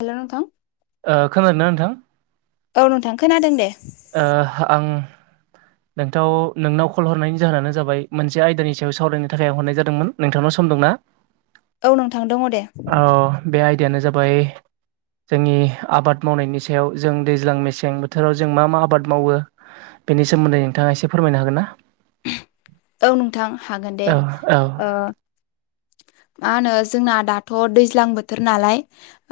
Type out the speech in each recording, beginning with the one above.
Hello नोंथां ओ खोनादोंना नोंथां औ नोंथां खोनादों दे। ओ आं नोंथां नोंनाव कल हरनायनि जाहोनानो जाबाय मोनसे आयदानि सायाव सावरायनो थाखाय आं हरनाय जादोंमोन नोंथांनाव। सम दंना? औ नोंथां दङ दे। औ बे जाबाय जोंनि आबाद मावनायनि सायाव जों दैज्लां मसें बोथोराव ज जों माब मावो बेनि सोमोन्दै नोंथाङा एसे फोरमायनो हागोन ना। औ नोंथां हागोन दे। औ औ मा होनो जोंना दाथ' दैज्लां बोथोर नालाय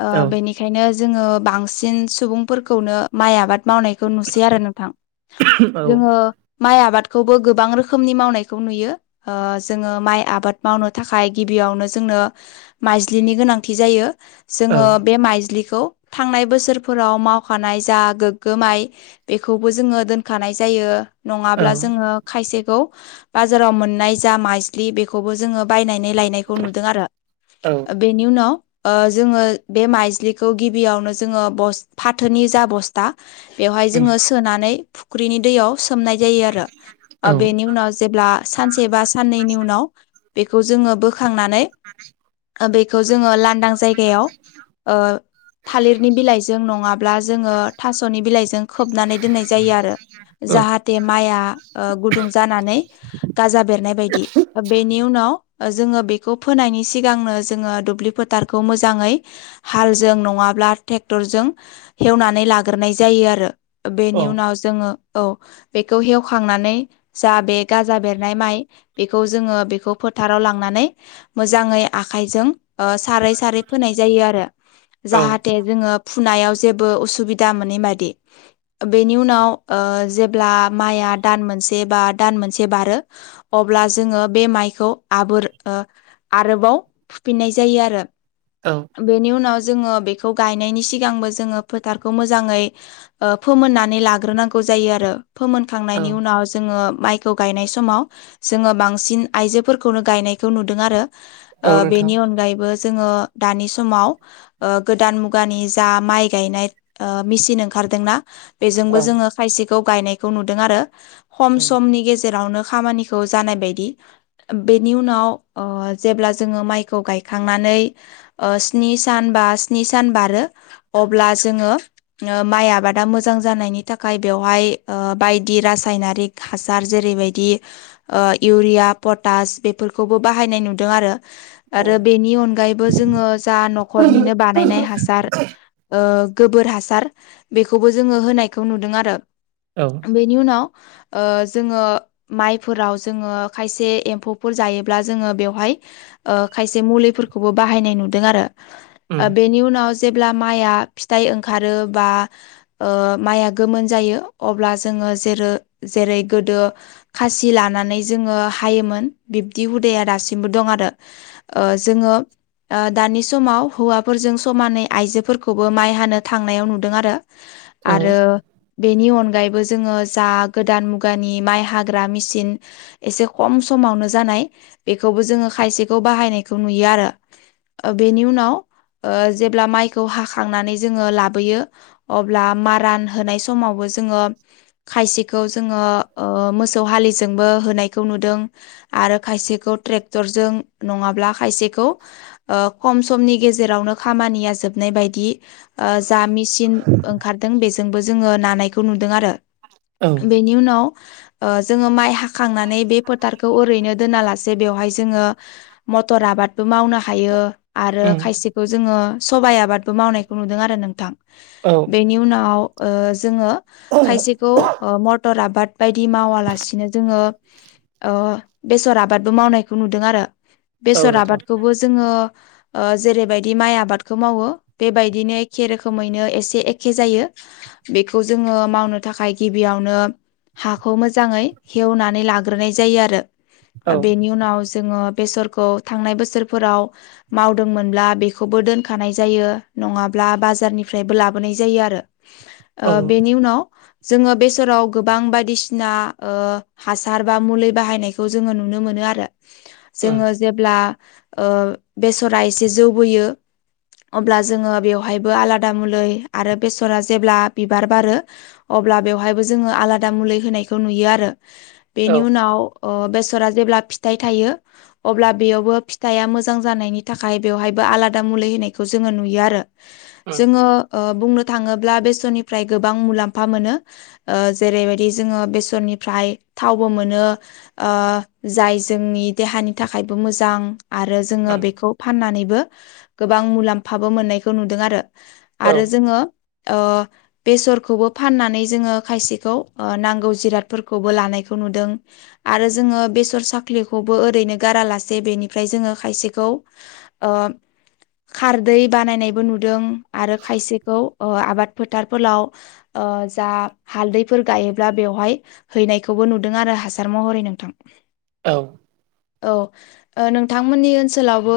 ओ औ बेनिखायनो जोङो बांसिन सुबुंफोरखौनो माइ आबाद मावनायखौ नुसै आरो नोंथां जोङो माइ आबादखौबो गोबां रोखोमनि मावनायखौ नुयो जोङो माइ आबाद मावनो। थाखाय गिबियावनो जोंनो माइज्लिनि गोनांथि जायो औ जोङो बे माइज्लि खौ थांनाय बोसोरफोराव मावखानाय जा गोग्गो माय बेखौबो जोङो दोनखानाय जायो। जायो। नङाब्ला जोङो खायसेखौ बाजाराव मोननाय जा मायज्लि बेखौबो जोङो बायना नै लायनायखौ नुदों आरो औ बेनि उनाव जोङो बे माइज्लिखौ गिबियावनो जोङो बस फाथोनि जा बस्था बेवहाय उम जोङो सोनानै फुख्रिनि दैयाव सोमनाय जायो औ आरो बेनि उनाव जेब्ला सानसे बा साननैनि उनाव बेखौ जोङो बो खांनानै बेखौ जोङो लांदां जायगायाव ओ थालिरनि बिलाइजों नङाब्ला जोङो थास'नि बिलाइजों खोबनानै दोननाय जायो आरो। औ जाहाथे माइआ गुदुं जानानै गाजा बेरनाय बायदि बेनि उनाव जोङो बेखौ फोनायनि सिगांनो जोङो दुब्लि फोथारखौ मोजाङै हाल जों नङाब्ला ट्रेक्टरजों हेवनानै लाग्रोनाय जायो आरो बेनि उनाव जोङो औ बेखौ हेवखांनानै जा बे गाजा बेरनाय माइ बेखौ जोङो बे खौ फोथाराव लांनानै मोजाङै आखायजों सारै सारै फोनाय जायो आरो औ जाहाथे जोङो फुनायाव जेबो असुबिदा मोनै बायदि बेनि उनाव जेब्ला माइआ दान मोनसे बा दान मोनसे बारो अब्ला जोङो बे माइ खौ आबोर आरोबाव फुफिननाय जायो आरो। औ बेनि उनाव जोङो बेखौ गायनायनि सिगांबो जोङो फोथारखौ मोजाङै फोमोननानै लाग्रोनांगौ। जायो आरो फोमोनखांनायनि उनाव जोङो माइखौ गायनाय समाव जोङो बांसिन आइजोफोरखौनो गायनायखौ नुदों आरो औ नोंथां बेनि अनगायैबो जोङो दानि समाव गोदान मुगानि जा माइ गायनाय मिसिन ओंखार खारदोंना बेजोंबो औ जोङो खायसेखौ गायनायखौ नुदों आरो खम उम समनि गेजेरावनो खामानिखौ जानाय बायदि बेनि उनाव जेब्ला जोङो माइखौ गायखांनानै स्नि सान बा स्नि सान बारो अब्ला जोंङो माइ आबादा मोजां जानायनि थाखाय बे बेवहाय बायदि रासायनारिक हासार जेरैबायदि इउरिया पटास बेफोरखौबो बाहायनाय नुदों आरो औ आरो बेनि अनगायैबो जोङो जा न'खरनिनो बानायनाय हासार ओ गोबोर हासार बेखौबो जोङो होनायखौ नुदों आरो। बेनि उनाव जोङो माइफोराव जोङो खायसे खायसे एम्फौफोर जायोब्ला जोङो बेवहाय खायसे मुलिफोरखौबो बाहायनाय नुदों आरो। उम ओ बेनि उनाव जेब्ला माइआ फिथाइ ओंखारो बा माइआ गोमोन जायो अब्ला जोङो जेरै गोदो खासि लानानै जोङो हायोमोन बिब्दि हुदाया दासिमबो दं आरो जोंङो दानि समाव हौवाफोरजों समानै आइजोफोरखौबो माइ हानो थांनायाव नुदों आरो औ आरो बेनि अन अनगायैबो जोंङो जा गोदान मुगानि माइ हाग्रा मेसिन एसे खम समावनो जानाय बेखौबो जोंङो खायसेखौ बाहायनायखौ नुयो आरो बेनिउ उनाव जेब्ला माइखौ हाखांनानै जोंङो लाबोयो अब्ला मारान होनाय समावबो जोंङो खायसेखौ जोंङो ओ मोसौ हालिजोंबो होनाय नुदों आरो खायसेखौ तेगथरजों नंङाब्ला खायसेखौ खम समनि गेजेराव जोबनाय बायदि खामानिया ओ जा मेसिन मेसिन ओंखारदों बेजोंबो जोंङो नानायखौ नुदों आरो औ बेनि उनाव जोंङो माइ हाखांनानै बे फोथारखौ ओरैनो दोना लासे बेवहाय जोंङो मटर आबादबो मावनो हायो आरो आरो उम खायसेखौ जोंङो सबाइ आबादबो मावनायखौ नुदों आरो नोंथां औ बेनि उनाव जोंङो औ खायसेखौ मटर आबाद बायदि मावालासिनो जोंङो अ बेसर आबादबो मावनायखौ नुदों आरो बेसर नोंथां आबादखौबो जोंङो जेरैबायदि माइ आबादखौ मावो बेबायदिनो एखे रोखोमैनो एसे एखे जायो। बेखौ जोंङो मावनो थाखाय गिबियावनो हाखौ मोजांङै हेवनानै लाग्रोनाय जायो आरो औ बेनि उनाव जो जोंङो बेसरखौ थांनाय बोसोरफोराव मावदोंमोनब्ला बेखौबो दोनखानाय जायो। नङाब्ला बाजारनिफ्रायबो लाबोनाय जायो आरो ओ उम बेनि उनाव जोंङो बेसोराव गोबां बायदिसिना ओ हासार हासारबा मुलि बाहायनायखौ जोंङो मोनो आरो जोंङो जेब्ला ओ बे बेसरा एसे जौबोयो अब्ला जोंङो बेवहायबो आलादा मलै आरो बेसरा जेब्ला बिबार बारो अब्ला बेवहायबो जोंङो आलादा मुलि होनायखौ नुयो आरो औ बेनि उनाव बेसरा जेब्ला फिथाइ थायो अब्ला बेयावबो फिथाइआ मोजां जानायनि थाखाय बेवहायबो आलादा मुलि होनायखौ जोंङो नुयो आरो उम जोंङो बुंनो थांङोब्ला बेसरनिफ्राय गोबां मुलाम्फा मोनो जेरैबायदि जोंङो बेसरनिफ्राय थावबो मोनो जाय जोंनि देहानि थाखायबो मोजां आरो जोंङो उम बेखौ फाननानैबो गोबां मुलाम्फाबो मोननायखौ नुदों आरो औ आरो जोंङो बेसरखौबो फाननानै जोंङो खायसेखौ नांगौ जिरादफोरखौबो लानायखौ खौ नुदों आरो जोंङो बेसर साख्रिखौबो ओरैनो गारालासे बेनिफ्राय जोंङो खायसेखौ खारदै बानायनायबो नुदों आरो खायसेखौ आबाद फोथारफोराव जा हालदैफोर गायोब्ला बेवहाय हैनायखौ खौखौबो नुदों आरो हासार महरै नोंथां औ औ ओ नोंथांमोननि ओनसोलावबो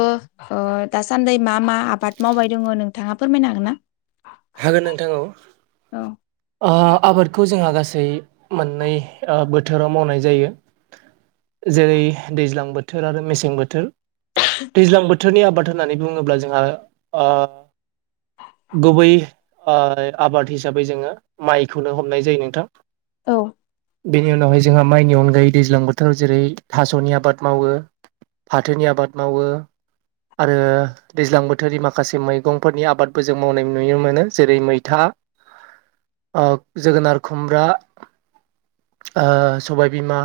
ओ दासान्दि मा मा आबाद मावबाय दङ' नोंथाङा फोरमायनो हागोन ना? हागोन नोंथां औ। औ। ओ आबादखौ जोंहा गासै मोननै बोथोराव मावनाय जायो। जेरै दैज्लां बोथोर आरो मेसें बोथोर दैज्लां बोथो बोथोरनि आबाद होननानै बुङोब्ला जोंहा ओ गुबै ओ आबाद हिसाबै जोङो माइखौनो हमनाय जायो नोंथां। औ। बेनि उनावहाय जोंहा माइनि अनगायै दैज्लां बोथोराव जेरै थास'नि आबाद मावो फाथोनि आबाद मावो आरो दैज्लां बोथोरनि माखासे मैगंफोरनि आबादबो जों मावनाय नुयो मोनो जेरै मैथा ओ जोगोनार खुमब्रा ओ सबायबिमा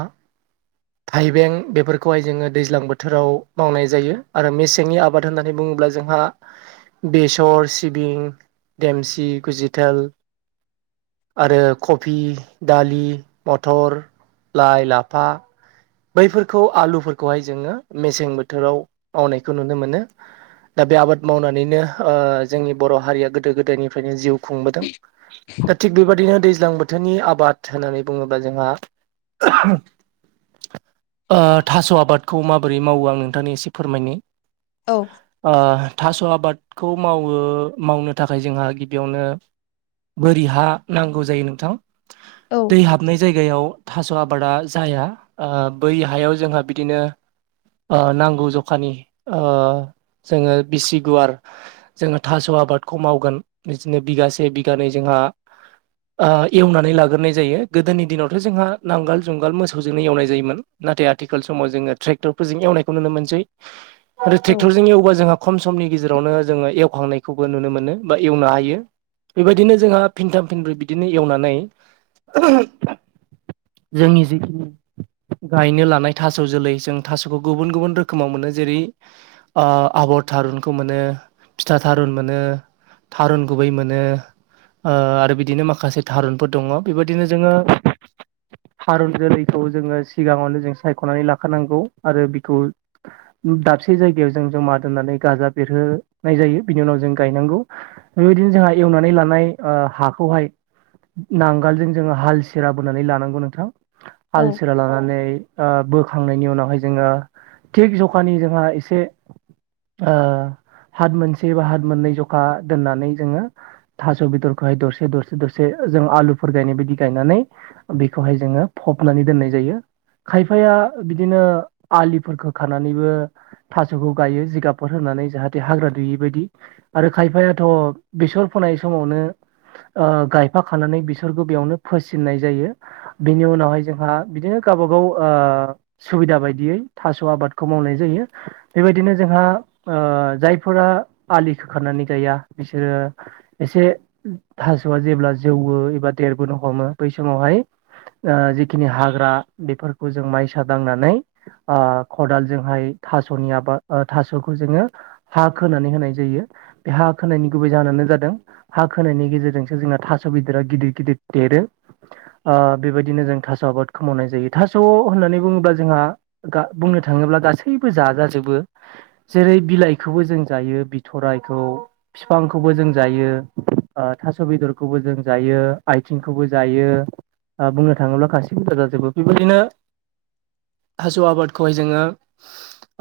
थाइबें बेफोरखौहाय जोङो दैज्लां बोथोराव मावनाय जायो आरो मेसेंनि आबाद होननानै बुङोब्ला अब्ला जोंहा बेसर सिबिं देमसि गुजिथाल आरो कबि दालि मथर लाइ लाफा [inaudible] बैफोरखौ आलुफोरखौहाय जोङो मेसें बोथोराव मावनायखौ नुनो मोनो। दा बे आबाद मावनानैनो ओ जोंनि बर' हारिया गोदो गोदायनिफ्रायनो जिउ खुंबोदों दा थिग बेबायदिनो दैज्लां बोथोरनि आबाद होननानै बुङोब्ला जोंहा ओ थास' आबादखौ माबोरै मावो आं नोंथांनि एसे फोरमायनो औ ओ थास' आबादखौ मावो मावनो थाखाय जोंहा गिबियावनो बोरि हा नांगौ जायो नोंथां। औ दै हाबनाय जायगायाव थास' आबादा जाया ओ बै हायाव जोंहा बिदिनो ओ नांगौ जखानि ओ जोङो बिसि गुवार जोङो थास' आबादखौ मावगोन बिदिनो बिगासे बिगानै जोंहा जोंहा ओ एवनानै लाग्रोनाय जायों गोदोनि दिनावथ' जों नांग जुंगाल मोसौ जोंङो एवनाय जायोमोन नाथाय आथिखाल समाव जोङो ट्रेक्टर फोरजों एवनायखौ नुनो मोनसै आरो औ ट्रेक्टरजों एवबा जोंहा खम समनि गेजेरावनो जोङो एवखांनायखौबो नुनो मोनो बा एवनो हायो। बेबायदिनो जोंहा फिनथाम फिनब्रै बिदिनो एवनानै जोंनि जिखि [inaudible] गायनो लानाय थास' जोलै जों थास'खौ गुबुन गुबुन रोखोमाव मोनो जेरै ओ आबरथा थारुनखौ मोनो फिथा थारुन मोनो थारुन गुबै मोनो ओ आरो बिदिनो माखासे थारुनफोर दङ बेबायदिनो जोङो थारुन जोलै खौ जोङो सिगाङावनो जों सायख'नानै लाखानांगौ आरो बिखौ दाबसे जायगायाव जों जमा दोननानै गाजा बेरहोनाय जायो बिनि उनाव जों गायनांगौ बेबायदिनो जोंहा एवनानै लानाय ओ हाखौहाय नांगोलजों जोङो हाल सिरा बोनानै लानांगौ नोंथां। औ आलसिरा लानानै ओ बोखांनायनि उनावहाय जोङो थिक जखानि जोंहा एसे ओ हाथ मोनसे बा हाथ मोननै जखा दोननानै जोङो थास' बेदरखौहाय दरसे दरसे दरसे जों आलुफोर गायनाय बायदि गायनानै बेखौहाय जोङो फबनानै दोननाय जायो। खायफाया बिदिनो आलिफोरफोरखौ खानानैबो थास'खौ गायो जिगाबफोर होनानै नानै जाहाथे हाग्रा दुयै बायदि आरो खायफायाथ' बेसर फोनाय समावनो ओ गायफाखानानै बिसोरखौ बेयावनो फोसिननाय जायो बिनि उनावहाय जोंहा बिदिनो गाव बा गाव ओ सुबिदा बायदियै थास' आबादखौ मावनाय जायो बे बायदिनो जोंहा ओ जायफोरा आलि खोखानानै गाया बिसोरो एसे से ओ थास'आ जेब्ला जौयो एबा देरबोनो हमो बै समावहाय ओ जि खिनि हाग्रा बेफोरखौ जों माइसा दांनानै ओ खदालजोंहाय थास'नि आबा ओ थास'खौ जोङो हा खोनानै होनाय जायो। बे हा खोनायनि गुबै जाहोनानो जादों हा खोनायनि गेजेरजोंसो जोंना थास' बेदरा गिदिर गिदिर देर रो ओ बेबायदिनो जों थास' आबादखौ मावनाय जायो थास' होननानै बुङोब्ला जोंहा गा बुंनो थाङोब्ला गासैबो जाजाजोब बो जेरै बिलाइखौबो जों जायो बिथरायखौ फिफांखौबो जों जायो ओ थास' बेदरखौबो जों जायो आथिंखौबो जायो ओ बुंनो थाङोब्ला गासिबो जा जा जोबो बेबायदिनो [inaudible] थास' आबादखौहाय जोङो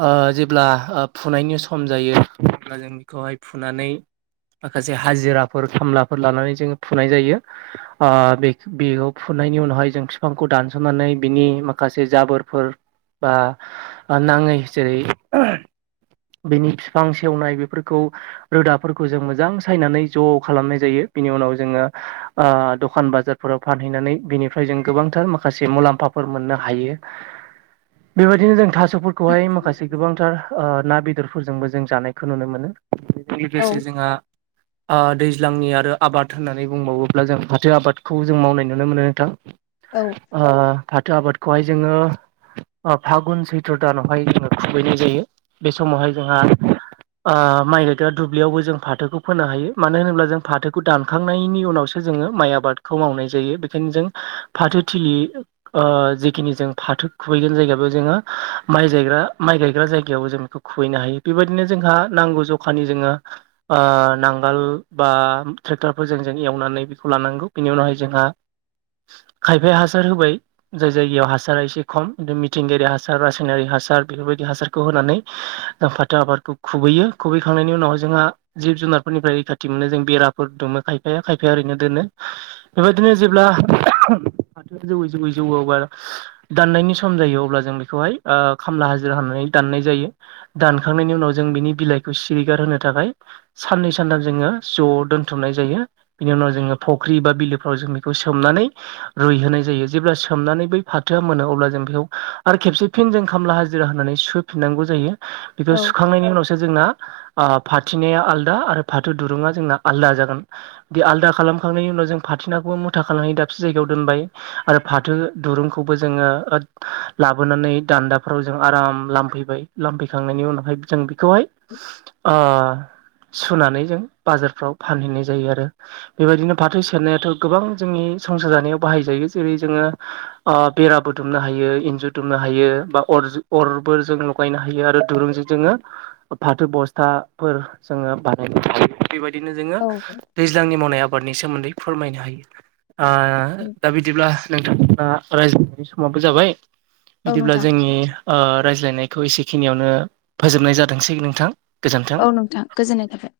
ओ जेब्ला ओ फुनायनि सम जायो अब्ला जों बिखौहाय फुनानै माखासे हाजिराफोर खामलाफोर लानानै जोङो फुनाय जायो ओ बेखौ बेखौ फु नायनि उनावहाय जों फिफांखौ दानस'नानै बिनि माखासे जाबोरफोर बा ओ नाङै जेरै बेनि फिफां सेवनाय बेफोरखौ रोदाफोरखौ जों मोजां सायनानै ज' खालामनाय जायो। बिनि उनाव जोङो ओ दखान बाजारफोराव फानहैनानै बिनि फ्राय जों गोबांथार माखासे मुलाम्फाफोर मोननो हायो बेबायदिनो जों थास स' फोरखौहाय माखासे गोबांथार ओ ना बेदरफोरजोंबो जों जानायखौ नुनो मोनो। बेजों औ लोगोसे जोंहा ओ दैज्लांनि आरो आबाद होननानै बुंबावोब्ला जों फाथो आबादखौ जों मावनाय नुनो मोनो नोंथां औ ओ फाथो आबादखौहाय जोङो ओ फागुन सैथ्र' दानावहाय जोङो खुबैनाय जायो बे समावहाय जोंहा ओ माइ गायग्रा दुब्लियावबो जों फाथोखौ फोनो हायो मानो होनोब्ला जों फाथोखौ दानखांनायनि उनावसो जोङो माइ आबादखौ मावनाय जायो बेखायनो जों फाथोथिलि ओ जिखिनि जों फाथो खुबैगोन जायगा बेव जोङो माइ जायग्रा आ माइ गायग्रा जायगायाव जों बेखौ खुबैनो हायो बेबायदिनो जोंहा नांगौ जखानि जोङो ओ नांगाल बा ट्रेक्टरफोरजों जों एवनानै बेखौ लानांगौ बेनि उनावहाय जोंहा [inaudible] खायफाया हासार होबाय जाय जायगायाव हासारा एसे खम मिथिंगायारि हासार रासायनारि हासार बेफोरबाय दि हासारखौ होनानै ओ फाथो आबादखौ खुबैयो खुबैखांनायनि उनावहाय जोंहा जिब जुनारफोरनिफ्राय रैखाथि मोनो जों बेराफोर दुमो खायफाया खायफाया ओरैनो दोनो बेबायदिनो जेब्ला [unintelligible] फाथो जौैयै जौैयै जौयोबा दाननायनि सम जायो अब्ला जों बेखौहाय ओ खामला हाजिरा होनानै दा दाननाय जायो दानखांनायनि उनाव जों बिनि बिलाइखौ सिरिगार होनो थाखाय साननै सानथाम जोङो ज' दोनथुमनाय जायो बिनि उनाव जोङो फख्रि बा बिलोफ्राव जों बेखौ सो सोमनानै रुइहोनाय जायो जेब्ला सोमनानै बै फाथोआ मोनो अब्ला जों बेखौ आरो खेबसे फिन जों खामला हाजिरा होनानै सुहोफिनांगौ जायो बेखौ औ सुखांनायनि उनावसो जोंना ओ फाथिनाया आलदा आरो फाथो दुरुङा जोंना आलदा जागोन बे आलदा खालामखांनायनि उन जों फाथिनाखौबो मु था खानानै दाबसे जायगायाव दोनबाय आरो फाथो दुरुंखौबो जोङो ओथ लाबोनानै दा दान्दाफ्राव जों आराम लामफैबाय लामफैखांनायनि उनावहाय जों बि खौहाय ओ सुनानै जों बाजारफ्राव फानहैनाय जायो आरो बेबायदिनो फाथो सेरनायाथ' गोबां जोंनि संसार जानायाव बाहाय जायो जेरै जोङो ओ बेराबो दुमनो हायो इन्जुर दुमनो हायो ओ बा अरजु अरबो जों लगायनो हायो आरो दुरुंजों जोङो ओ फाथो बस्थाफोर जोङो बानायनो हायो बेबायदिनो जोङो औ दैज्लांनि मावनाय आबादनि सोमोन्दै फोरमायनो हायो। दा बिदिब्ला नोंथांमोना रायज्लायनायनि समाबो जाबाय औ बिदिब्ला नोंथां जोंनि रायज्लायनायखौ एसेखिनियावनो फोजोबनाय जाथोंसै नोंथां गोजोन्थों। औ नोंथां गोजोननाय थाबाय